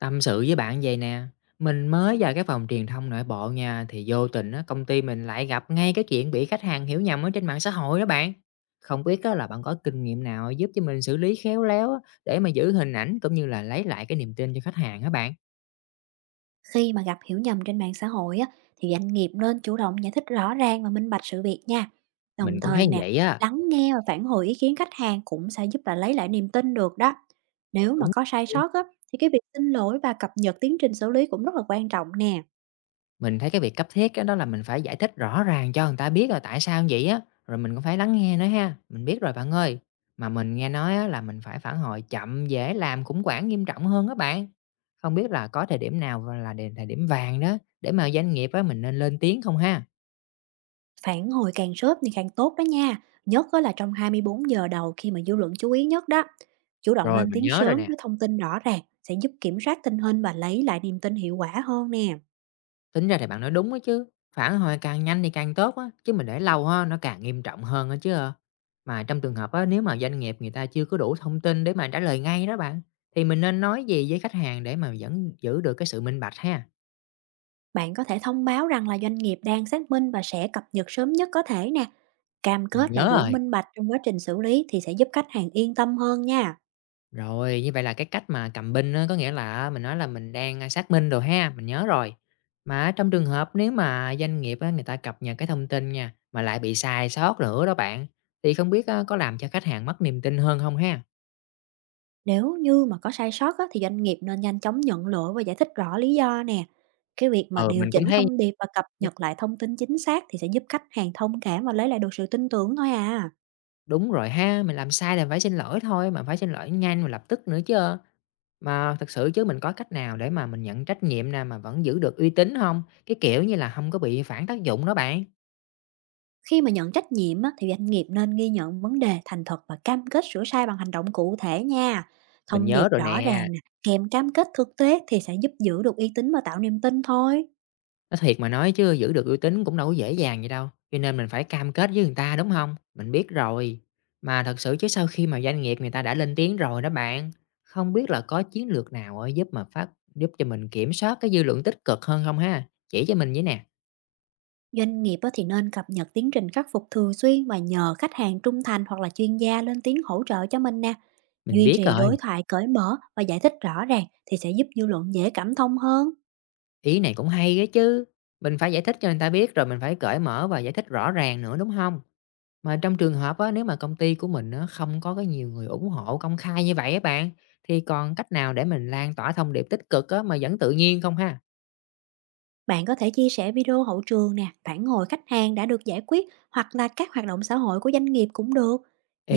Tâm sự với bạn vậy nè, mình mới vào cái phòng truyền thông nội bộ nha thì vô tình á, công ty mình lại gặp ngay cái chuyện bị khách hàng hiểu nhầm ở trên mạng xã hội đó bạn. Không biết á, là bạn có kinh nghiệm nào giúp cho mình xử lý khéo léo á, để mà giữ hình ảnh cũng như là lấy lại cái niềm tin cho khách hàng á bạn. Khi mà gặp hiểu nhầm trên mạng xã hội á, thì doanh nghiệp nên chủ động giải thích rõ ràng và minh bạch sự việc nha. Đồng Mình cũng thấy thời như nè, vậy á. lắng nghe và phản hồi ý kiến khách hàng cũng sẽ giúp là lấy lại niềm tin được đó. Nếu mà Đúng. có sai sót á, thì cái việc xin lỗi và cập nhật tiến trình xử lý cũng rất là quan trọng nè. Mình thấy cái việc cấp thiết á, đó là mình phải giải thích rõ ràng cho người ta biết là tại sao vậy á, rồi mình cũng phải lắng nghe nữa ha. Mình biết rồi bạn ơi. Mà mình nghe nói á, là mình phải phản hồi chậm, dễ làm, khủng hoảng nghiêm trọng hơn các bạn. Không biết là có thời điểm nào là thời điểm vàng đó để mà doanh nghiệp á, mình nên lên tiếng không ha? Phản hồi càng sớm thì càng tốt đó nha. Nhất á là trong 24 giờ đầu khi mà dư luận chú ý nhất đó. Chủ động Rồi lên mình tiếng nhớ rồi sớm nè. với thông tin rõ ràng sẽ giúp kiểm soát tình hình và lấy lại niềm tin hiệu quả hơn nè. Tính ra thì bạn nói đúng á chứ, phản hồi càng nhanh thì càng tốt á, chứ mình để lâu á nó càng nghiêm trọng hơn á chứ, ờ. Mà trong trường hợp á, nếu mà doanh nghiệp người ta chưa có đủ thông tin để mà trả lời ngay đó bạn, thì mình nên nói gì với khách hàng để mà vẫn giữ được cái sự minh bạch ha? Bạn có thể thông báo rằng là doanh nghiệp đang xác minh và sẽ cập nhật sớm nhất có thể nè. Cam Mình kết là nhớ giữ rồi. minh bạch trong quá trình xử lý thì sẽ giúp khách hàng yên tâm hơn nha. Rồi, như vậy là cái cách mà cầm binh á, có nghĩa là mình nói là mình đang, xác minh rồi ha, mình nhớ rồi. Mà trong trường hợp nếu mà doanh nghiệp á, người ta cập nhật cái thông tin nha, mà lại bị sai sót nữa đó bạn, thì không biết á có làm cho khách hàng mất niềm tin hơn không ha? Nếu như mà có sai sót á, thì doanh nghiệp nên nhanh chóng nhận lỗi và giải thích rõ lý do nè. Cái việc mà Ờ, điều mình cũng chỉnh thấy. thông điệp và cập Yeah, nhật lại thông tin chính xác thì sẽ giúp khách hàng thông cảm và lấy lại được sự tin tưởng thôi à. đúng rồi ha, mình làm sai là phải xin lỗi thôi, mà phải xin lỗi nhanh và lập tức nữa chứ. Mà thật sự chứ mình có cách nào để mà mình nhận trách nhiệm nè, mà vẫn giữ được uy tín hông? Cái kiểu như là hông có bị phản tác dụng đó bạn. Khi mà nhận trách nhiệm á, thì doanh nghiệp nên ghi nhận vấn đề thành thật và cam kết sửa sai bằng hành động cụ thể nha. Mình Thông nhớ điệp rồi rõ ràng nè, nè, kèm cam kết thực tế thì sẽ giúp giữ được uy tín và tạo niềm tin thôi. nói thiệt mà nói chứ giữ được uy tín cũng đâu có dễ dàng vậy đâu, cho nên mình phải cam kết với người ta, đúng hông? Mình biết rồi, mà thật sự chứ sau khi mà doanh nghiệp người ta đã lên tiếng rồi đó bạn, không biết là có chiến lược nào á giúp mà phát giúp cho mình kiểm soát cái dư luận tích cực hơn không ha? Chỉ cho mình với nè, Doanh nghiệp á, thì nên cập nhật tiến trình khắc phục thường xuyên và nhờ khách hàng trung thành hoặc là chuyên gia lên tiếng hỗ trợ cho mình nè. mình Duy biết trì rồi. đối thoại cởi mở và giải thích rõ ràng thì sẽ giúp dư luận dễ cảm thông hơn. Ý này cũng hay á chứ. Mình phải giải thích cho người ta biết rồi mình phải cởi mở và giải thích rõ ràng nữa, đúng không? Mà trong trường hợp á, nếu mà công ty của mình á, không có cái nhiều người ủng hộ công khai như vậy á bạn, thì còn cách nào để mình lan tỏa thông điệp tích cực á, mà vẫn tự nhiên không ha? Bạn có thể chia sẻ video hậu trường nè, phản hồi khách hàng đã được giải quyết hoặc là các hoạt động xã hội của doanh nghiệp cũng được.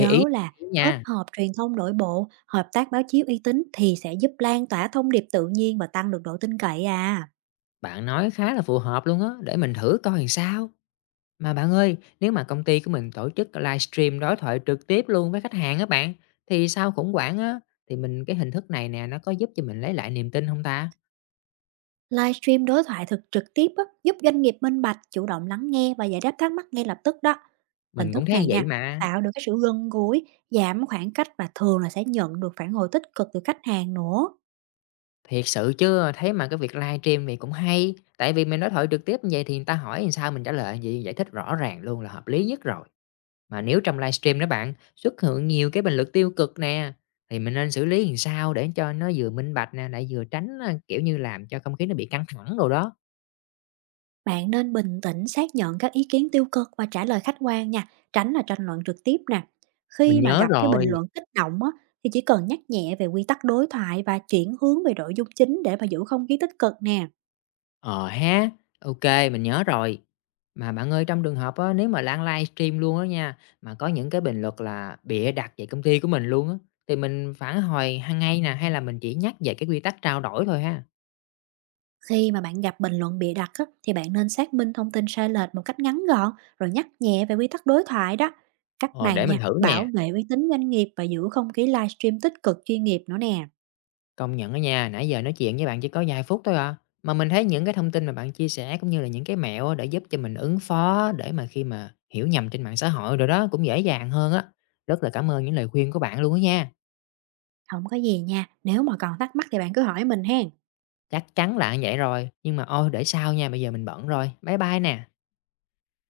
Ê, ý là nha, kết hợp truyền thông nội bộ, hợp tác báo chí uy tín thì sẽ giúp lan tỏa thông điệp tự nhiên và tăng được độ tin cậy à. bạn nói khá là phù hợp luôn á, để mình thử coi làm sao. Mà bạn ơi, nếu mà công ty của mình tổ chức livestream đối thoại trực tiếp luôn với khách hàng á bạn, thì sau khủng hoảng á, thì mình cái hình thức này nè, nó có giúp cho mình lấy lại niềm tin không ta? Livestream đối thoại thực trực tiếp á, giúp doanh nghiệp minh bạch, chủ động lắng nghe và giải đáp thắc mắc ngay lập tức đó. Hình Mình cũng thức thấy này vậy nha, mà. tạo được cái sự gần gũi, giảm khoảng cách và thường là sẽ nhận được phản hồi tích cực từ khách hàng nữa. Thiệt sự chứ, thấy mà cái việc live stream thì cũng hay, tại vì mình nói thoại trực tiếp như vậy thì người ta hỏi làm sao mình trả lời vậy, giải thích rõ ràng luôn là hợp lý nhất rồi. Mà nếu trong live stream đó bạn, xuất hiện nhiều cái bình luận tiêu cực nè, thì mình nên xử lý làm sao để cho nó vừa minh bạch nè, lại vừa tránh, a, kiểu như, làm cho không khí nó bị căng thẳng đồ đó. Bạn nên bình tĩnh xác nhận các ý kiến tiêu cực và trả lời khách quan nha, tránh là tranh luận trực tiếp nè. Mình Khi mà nhớ gặp cái rồi. bình luận kích động á, thì chỉ cần nhắc nhẹ về quy tắc đối thoại và chuyển hướng về nội dung chính để mà giữ không khí tích cực nè. Ờ ha, OK, mình nhớ rồi. Mà bạn ơi, trong trường hợp á, nếu mà lan livestream luôn á nha, mà có những cái bình luận là bịa đặt về công ty của mình luôn á, thì mình phản hồi hằng ngay nè, hay là mình chỉ nhắc về cái quy tắc trao đổi thôi ha? Khi mà bạn gặp bình luận bịa đặt á, thì bạn nên xác minh thông tin sai lệch một cách ngắn gọn rồi nhắc nhẹ về quy tắc đối thoại đó. Cách Ờ, này để mình nha, thử bảo nè. vệ uy tín doanh nghiệp và giữ không khí livestream tích cực chuyên nghiệp nữa nè. Công nhận đó nha, nãy giờ nói chuyện với bạn chỉ có vài phút thôi à, mà mình thấy những cái thông tin mà bạn chia sẻ cũng như là những cái mẹo á, để giúp cho mình ứng phó để mà khi mà hiểu nhầm trên mạng xã hội rồi đó cũng dễ dàng hơn á. Rất là cảm ơn những lời khuyên của bạn luôn á nha. Không có gì nha, nếu mà còn thắc mắc thì bạn cứ hỏi mình hen. Chắc chắn là như vậy rồi, nhưng mà, ôi, để sau nha, bây giờ mình bận rồi. Bye bye nè.